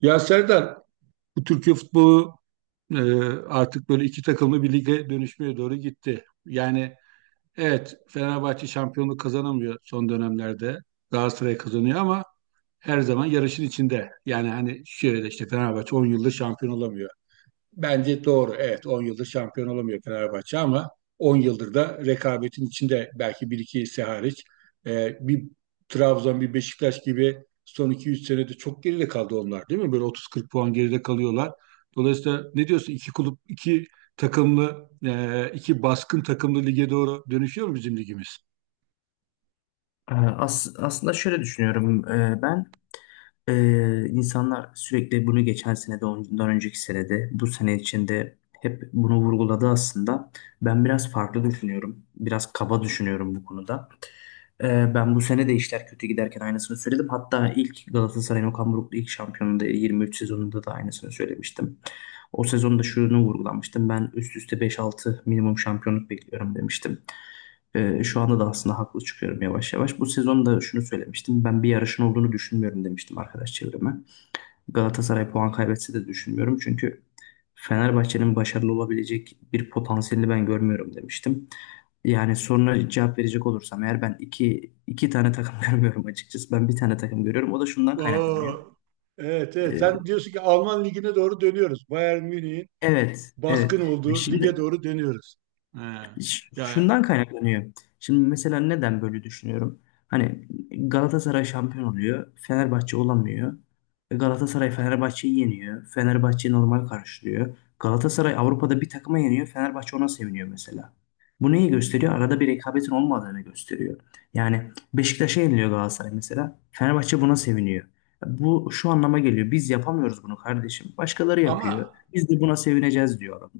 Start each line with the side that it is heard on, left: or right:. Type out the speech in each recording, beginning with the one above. right: Ya Serdar, bu Türkiye futbolu e, artık böyle iki takımlı bir lige dönüşmeye doğru gitti. Yani evet, Fenerbahçe şampiyonluk kazanamıyor son dönemlerde. Galatasaray kazanıyor ama her zaman yarışın içinde. Yani hani şöyle işte Fenerbahçe 10 yıldır şampiyon olamıyor. Bence doğru. Evet, 10 yıldır şampiyon olamıyor Fenerbahçe ama 10 yıldır da rekabetin içinde, belki bir iki ise hariç bir Trabzon, bir Beşiktaş gibi son 2-3 senede çok geride kaldı onlar, değil mi? Böyle 30-40 puan geride kalıyorlar. Dolayısıyla ne diyorsun? İki kulüp, iki takımlı, iki baskın takımlı lige doğru dönüşüyor mu bizim ligimiz?
left: As aslında şöyle düşünüyorum. İnsanlar sürekli bunu geçen sene de ondan önceki sene de bu sene içinde hep bunu vurguladı aslında. Ben biraz farklı düşünüyorum. Biraz kaba düşünüyorum bu konuda. Ben bu sene de işler kötü giderken aynısını söyledim. Hatta ilk Galatasaray'ın Okan Buruk'lu ilk şampiyonluğunda 23 sezonunda da aynısını söylemiştim. O sezonda şunu vurgulamıştım. Ben üst üste beş altı minimum şampiyonluk bekliyorum demiştim. Şu anda da aslında haklı çıkıyorum yavaş yavaş. Bu sezonda şunu söylemiştim. Ben bir yarışın olduğunu düşünmüyorum demiştim arkadaş çevreme. Galatasaray puan kaybetse de düşünmüyorum. Çünkü Fenerbahçe'nin başarılı olabilecek bir potansiyelini ben görmüyorum demiştim. Yani soruna cevap verecek olursam eğer ben iki tane takım görmüyorum açıkçası. Ben bir tane takım görüyorum. O da şundan kaynaklanıyor.
right: Oo, evet, evet, sen
left: Ee,
right: diyorsun ki Alman ligine doğru dönüyoruz. Bayern Münih'in
left: evet, evet.
right: baskın olduğu
left: Şimdi
right: lige doğru dönüyoruz. Ha.
left: Ş-
right: Yani
left: Şundan kaynaklanıyor. Şimdi mesela neden böyle düşünüyorum? Hani Galatasaray şampiyon oluyor, Fenerbahçe olamıyor. E, Galatasaray Fenerbahçe'yi yeniyor. Fenerbahçe normal karşılıyor. Galatasaray Avrupa'da bir takıma yeniyor, Fenerbahçe ona seviniyor mesela. Bu neyi gösteriyor? Arada bir rekabetin olmadığını gösteriyor. Yani Beşiktaş'a yeniliyor Galatasaray mesela. Fenerbahçe buna seviniyor. Bu şu anlama geliyor. Biz yapamıyoruz bunu kardeşim. Başkaları yapıyor.
right: ama,
left: Biz de buna sevineceğiz diyor adam.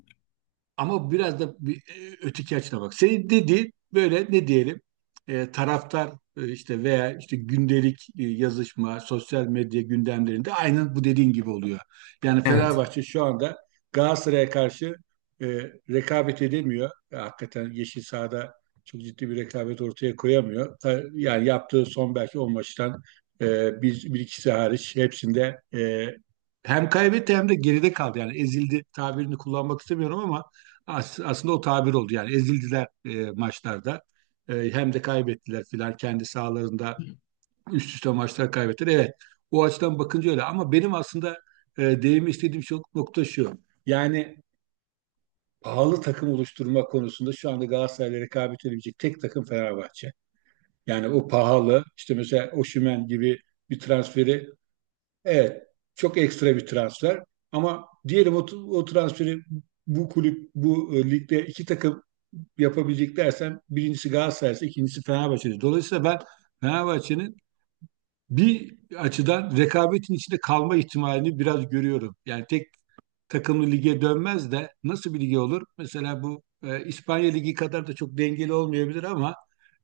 right: ama biraz da öteki açına bak. Senin dediğin böyle, ne diyelim, taraftar işte veya işte gündelik yazışma, sosyal medya gündemlerinde aynen bu dediğin gibi oluyor. Yani
left: Evet.
right: Fenerbahçe şu anda Galatasaray'a karşı e, rekabet edemiyor. E, hakikaten yeşil sahada çok ciddi bir rekabet ortaya koyamıyor. Yani yaptığı son belki 10 maçtan e, bir ikisi hariç hepsinde hem kaybetti hem de geride kaldı. Yani ezildi tabirini kullanmak istemiyorum ama aslında o tabir oldu, yani ezildiler maçlarda. E, hem de kaybettiler filan kendi sahalarında, üst üste maçlar kaybettiler. Evet, o açıdan bakınca öyle ama benim aslında değinmek istediğim çok nokta şu: yani pahalı takım oluşturma konusunda şu anda Galatasaray'la rekabet edebilecek tek takım Fenerbahçe. Yani o pahalı işte mesela Osimhen gibi bir transferi, evet, çok ekstra bir transfer ama diyelim o transferi bu kulüp, bu ligde iki takım yapabilecek dersem, birincisi Galatasaray'sa ikincisi Fenerbahçe'dir. Dolayısıyla ben Fenerbahçe'nin bir açıdan rekabetin içinde kalma ihtimalini biraz görüyorum. Yani tek takımlı lige dönmez de nasıl bir lige olur? Mesela bu İspanya Ligi kadar da çok dengeli olmayabilir ama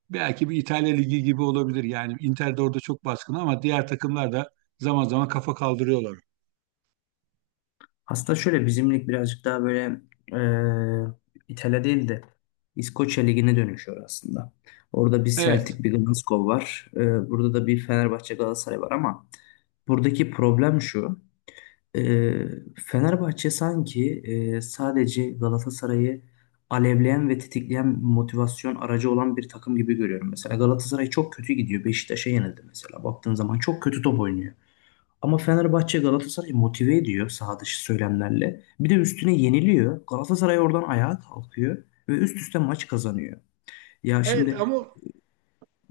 right: belki bir İtalya Ligi gibi olabilir. Yani Inter de orada çok baskın ama diğer takımlar da zaman zaman kafa kaldırıyorlar.
left: Aslında şöyle bizim lig birazcık daha böyle İtalya değil de İskoçya Ligi'ne dönüşüyor aslında. Orada bir
right: Evet.
left: Celtic, bir Glasgow var. E, burada da bir Fenerbahçe Galatasaray var ama buradaki problem şu. e, Fenerbahçe sanki sadece Galatasaray'ı alevleyen ve tetikleyen motivasyon aracı olan bir takım gibi görüyorum. Mesela Galatasaray çok kötü gidiyor. Beşiktaş'a yenildi mesela. Baktığın zaman çok kötü top oynuyor. Ama Fenerbahçe Galatasaray'ı motive ediyor saha dışı söylemlerle. Bir de üstüne yeniliyor. Galatasaray oradan ayağa kalkıyor ve üst üste maç kazanıyor. Ya
right: Evet,
left: şimdi
right: ama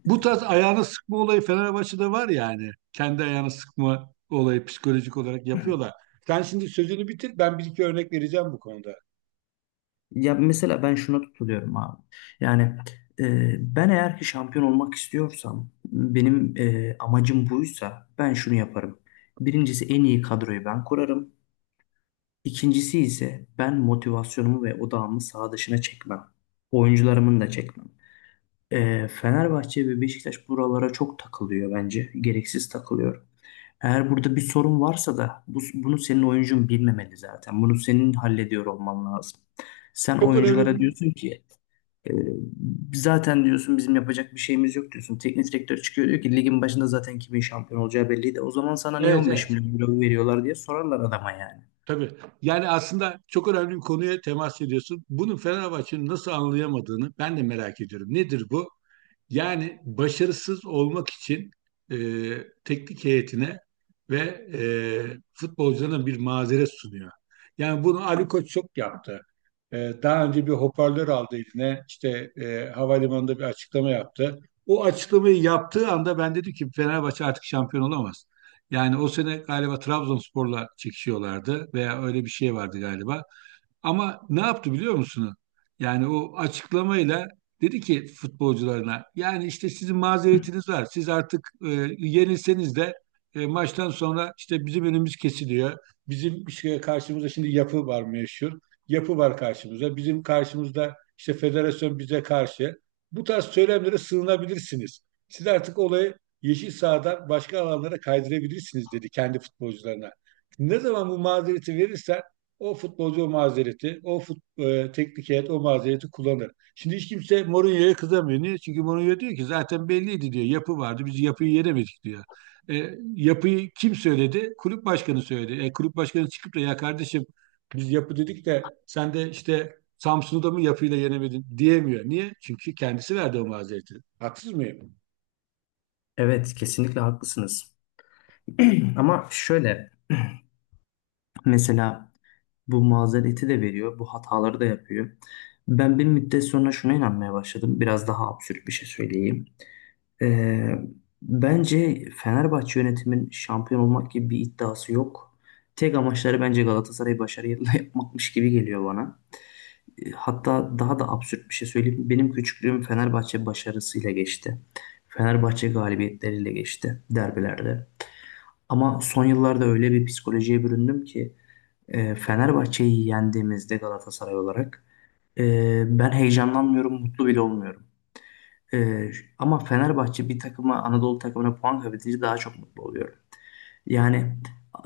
right: bu tarz ayağını sıkma olayı Fenerbahçe'de var yani. Kendi ayağını sıkma olayı, psikolojik olarak yapıyorlar. Sen şimdi sözünü bitir. Ben bir iki örnek vereceğim bu konuda.
left: ya mesela ben şuna tutuluyorum abi. Yani ben eğer ki şampiyon olmak istiyorsam benim amacım buysa ben şunu yaparım. Birincisi en iyi kadroyu ben kurarım. İkincisi ise ben motivasyonumu ve odağımı saha dışına çekmem. Oyuncularımın da çekmem. Fenerbahçe ve Beşiktaş buralara çok takılıyor bence. Gereksiz takılıyor. Eğer burada bir sorun varsa da bunu senin oyuncun bilmemeli zaten. Bunu senin hallediyor olman lazım. Sen
right: Çok önemli bir...
left: oyunculara diyorsun ki e, zaten diyorsun bizim yapacak bir şeyimiz yok diyorsun. Teknik direktör çıkıyor diyor ki ligin başında zaten kimin şampiyon olacağı belliydi. O zaman sana niye
right: Evet,
left: 15
right: evet.
left: milyon euro veriyorlar diye sorarlar adama yani.
right: Tabii. Yani aslında çok önemli bir konuya temas ediyorsun. Bunu Fenerbahçe'nin nasıl anlayamadığını ben de merak ediyorum. Nedir bu? Yani başarısız olmak için e, teknik heyetine ve e, futbolcularına bir mazeret sunuyor. Yani bunu Ali Koç çok yaptı. E, daha önce bir hoparlör aldı eline, işte havalimanında bir açıklama yaptı. O açıklamayı yaptığı anda ben dedim ki Fenerbahçe artık şampiyon olamaz. Yani o sene galiba Trabzonspor'la çekişiyorlardı veya öyle bir şey vardı galiba. Ama ne yaptı biliyor musunuz? Yani o açıklamayla dedi ki futbolcularına, yani işte sizin mazeretiniz var. Siz artık yenilseniz de maçtan sonra işte bizim önümüz kesiliyor. Bizim bir şeye karşımıza şimdi yapı var, meşhur. Yapı var karşımıza. Bizim karşımızda işte federasyon bize karşı. Bu tarz söylemlere sığınabilirsiniz. Siz artık olayı yeşil sahadan başka alanlara kaydırabilirsiniz, dedi kendi futbolcularına. Ne zaman bu mazereti verirsen o futbolcu o mazereti, teknik heyet o mazereti kullanır. Şimdi hiç kimse Mourinho'ya kızamıyor. Niye? Çünkü Mourinho diyor ki zaten belliydi diyor. Yapı vardı. Biz yapıyı yenemedik diyor. E, yapıyı kim söyledi? Kulüp başkanı söyledi. E, kulüp başkanı çıkıp da ya kardeşim, biz yapı dedik de sen de işte Samsun'u da mı yapıyla yenemedin, diyemiyor. Niye? Çünkü kendisi verdi o mazereti. Haksız mıyım?
left: Evet kesinlikle haklısınız. Ama şöyle mesela bu mazereti de veriyor, bu hataları da yapıyor. Ben bir müddet sonra şuna inanmaya başladım. Biraz daha absürt bir şey söyleyeyim. Ee, Bence Fenerbahçe yönetimin şampiyon olmak gibi bir iddiası yok. Tek amaçları bence Galatasaray'ı başarıyla yapmakmış gibi geliyor bana. Hatta daha da absürt bir şey söyleyeyim. Benim küçüklüğüm Fenerbahçe başarısıyla geçti. Fenerbahçe galibiyetleriyle geçti derbilerde. Ama son yıllarda öyle bir psikolojiye büründüm ki Fenerbahçe'yi yendiğimizde Galatasaray olarak ben heyecanlanmıyorum, mutlu bile olmuyorum. E, Ama Fenerbahçe bir takıma, Anadolu takımına puan kaybedince daha çok mutlu oluyorum. Yani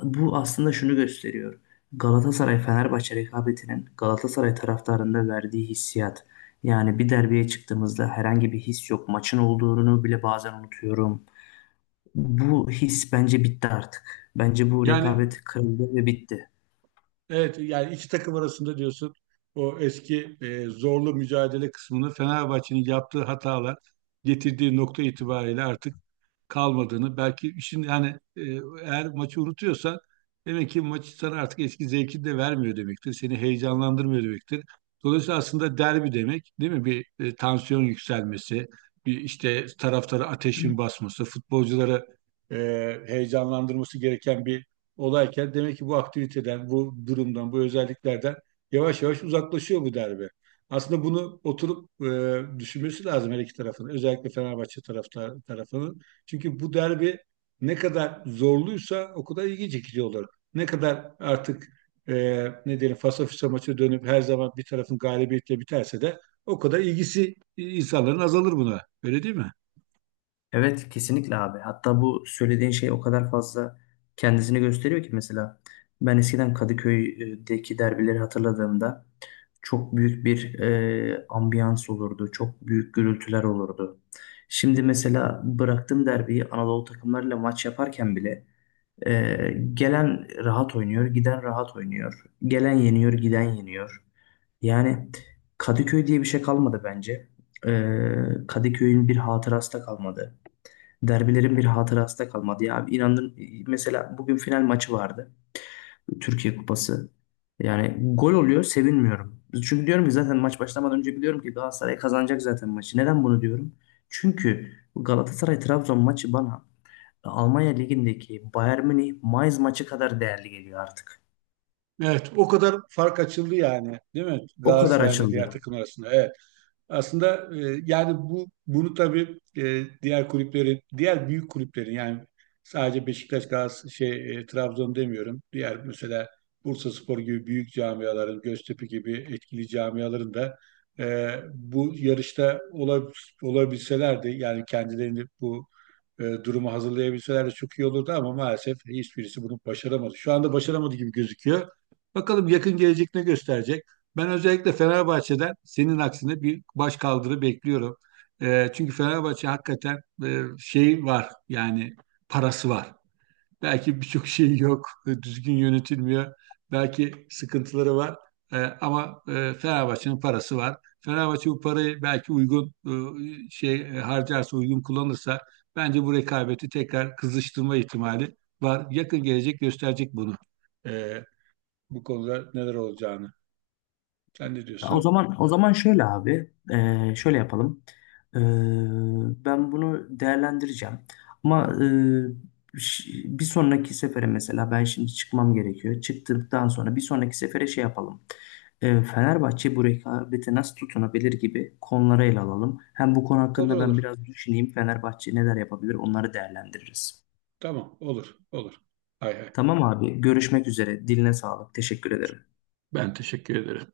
left: bu aslında şunu gösteriyor. Galatasaray-Fenerbahçe rekabetinin Galatasaray taraftarında verdiği hissiyat. Yani bir derbiye çıktığımızda herhangi bir his yok. Maçın olduğunu bile bazen unutuyorum. Bu his bence bitti artık. Bence bu
right: Yani
left: rekabet kırıldı ve bitti.
right: evet, yani iki takım arasında diyorsun o eski zorlu mücadele kısmını, Fenerbahçe'nin yaptığı hatalar getirdiği nokta itibariyle artık kalmadığını, belki işin yani e, eğer maçı unutuyorsan demek ki maç sana artık eski zevkini de vermiyor demektir. Seni heyecanlandırmıyor demektir. Dolayısıyla aslında derbi demek değil mi? Bir tansiyon yükselmesi, bir işte taraftara ateşin basması, futbolculara e, heyecanlandırması gereken bir olayken, demek ki bu aktiviteden, bu durumdan, bu özelliklerden yavaş yavaş uzaklaşıyor bu derbi. Aslında bunu oturup düşünmesi lazım her iki tarafın. Özellikle Fenerbahçe tarafının. Çünkü bu derbi ne kadar zorluysa o kadar ilgi çekici olur. Ne kadar artık e, ne diyelim fasafiso maçı dönüp her zaman bir tarafın galibiyetle biterse de o kadar ilgisi insanların azalır buna. Öyle değil mi?
left: Evet kesinlikle abi. Hatta bu söylediğin şey o kadar fazla kendisini gösteriyor ki mesela ben eskiden Kadıköy'deki derbileri hatırladığımda çok büyük bir ambiyans olurdu. Çok büyük gürültüler olurdu. Şimdi mesela bıraktığım derbiyi Anadolu takımlarıyla maç yaparken bile gelen rahat oynuyor, giden rahat oynuyor. Gelen yeniyor, giden yeniyor. Yani Kadıköy diye bir şey kalmadı bence. Kadıköy'ün bir hatırası da kalmadı. Derbilerin bir hatırası da kalmadı ya. İnanın mesela bugün final maçı vardı. Türkiye Kupası. Yani gol oluyor sevinmiyorum. Çünkü diyorum ki zaten maç başlamadan önce biliyorum ki Galatasaray kazanacak zaten maçı. Neden bunu diyorum? Çünkü Galatasaray Trabzon maçı bana Almanya Ligi'ndeki Bayern Münih Mainz maçı kadar değerli geliyor artık.
right: Evet, o kadar fark açıldı yani, değil mi?
left: O kadar
right: Galatasaray'la diğer
left: açıldı.
right: takım arasında. Evet. Aslında yani bu bunu tabii diğer kulüplerin, diğer büyük kulüplerin, yani sadece Beşiktaş, Galatasaray, Trabzon demiyorum. Diğer mesela Bursaspor gibi büyük camiaların, Göztepe gibi etkili camiaların da e, bu yarışta olabilselerdi, yani kendilerini bu durumu hazırlayabilseler de çok iyi olurdu ama maalesef hiçbirisi bunu başaramadı. Şu anda başaramadı gibi gözüküyor. Bakalım yakın gelecek ne gösterecek. Ben özellikle Fenerbahçe'den senin aksine bir baş kaldırı bekliyorum. E, çünkü Fenerbahçe hakikaten şey var yani, parası var. Belki birçok şey yok, düzgün yönetilmiyor. Belki sıkıntıları var. E, ama Fenerbahçe'nin parası var. Fenerbahçe bu parayı belki uygun harcarsa, uygun kullanırsa bence bu rekabeti tekrar kızıştırma ihtimali var. Yakın gelecek gösterecek bunu. E, bu konuda neler olacağını. Sen ne
left: Ya O
right: diyorsun?
left: zaman o zaman şöyle abi, şöyle yapalım. Eee, Ben bunu değerlendireceğim. Ama ş- bir sonraki sefere mesela ben şimdi çıkmam gerekiyor. Çıktıktan sonra bir sonraki sefere şey yapalım. Fenerbahçe bu rekabete nasıl tutunabilir gibi konuları ele alalım. Hem bu konu
right: Olur,
left: hakkında ben
right: olur.
left: biraz düşüneyim. Fenerbahçe neler yapabilir onları değerlendiririz.
right: Tamam, olur, olur. Hay hay.
left: Tamam abi, görüşmek üzere. Diline sağlık. Teşekkür ederim.
right: Ben teşekkür ederim.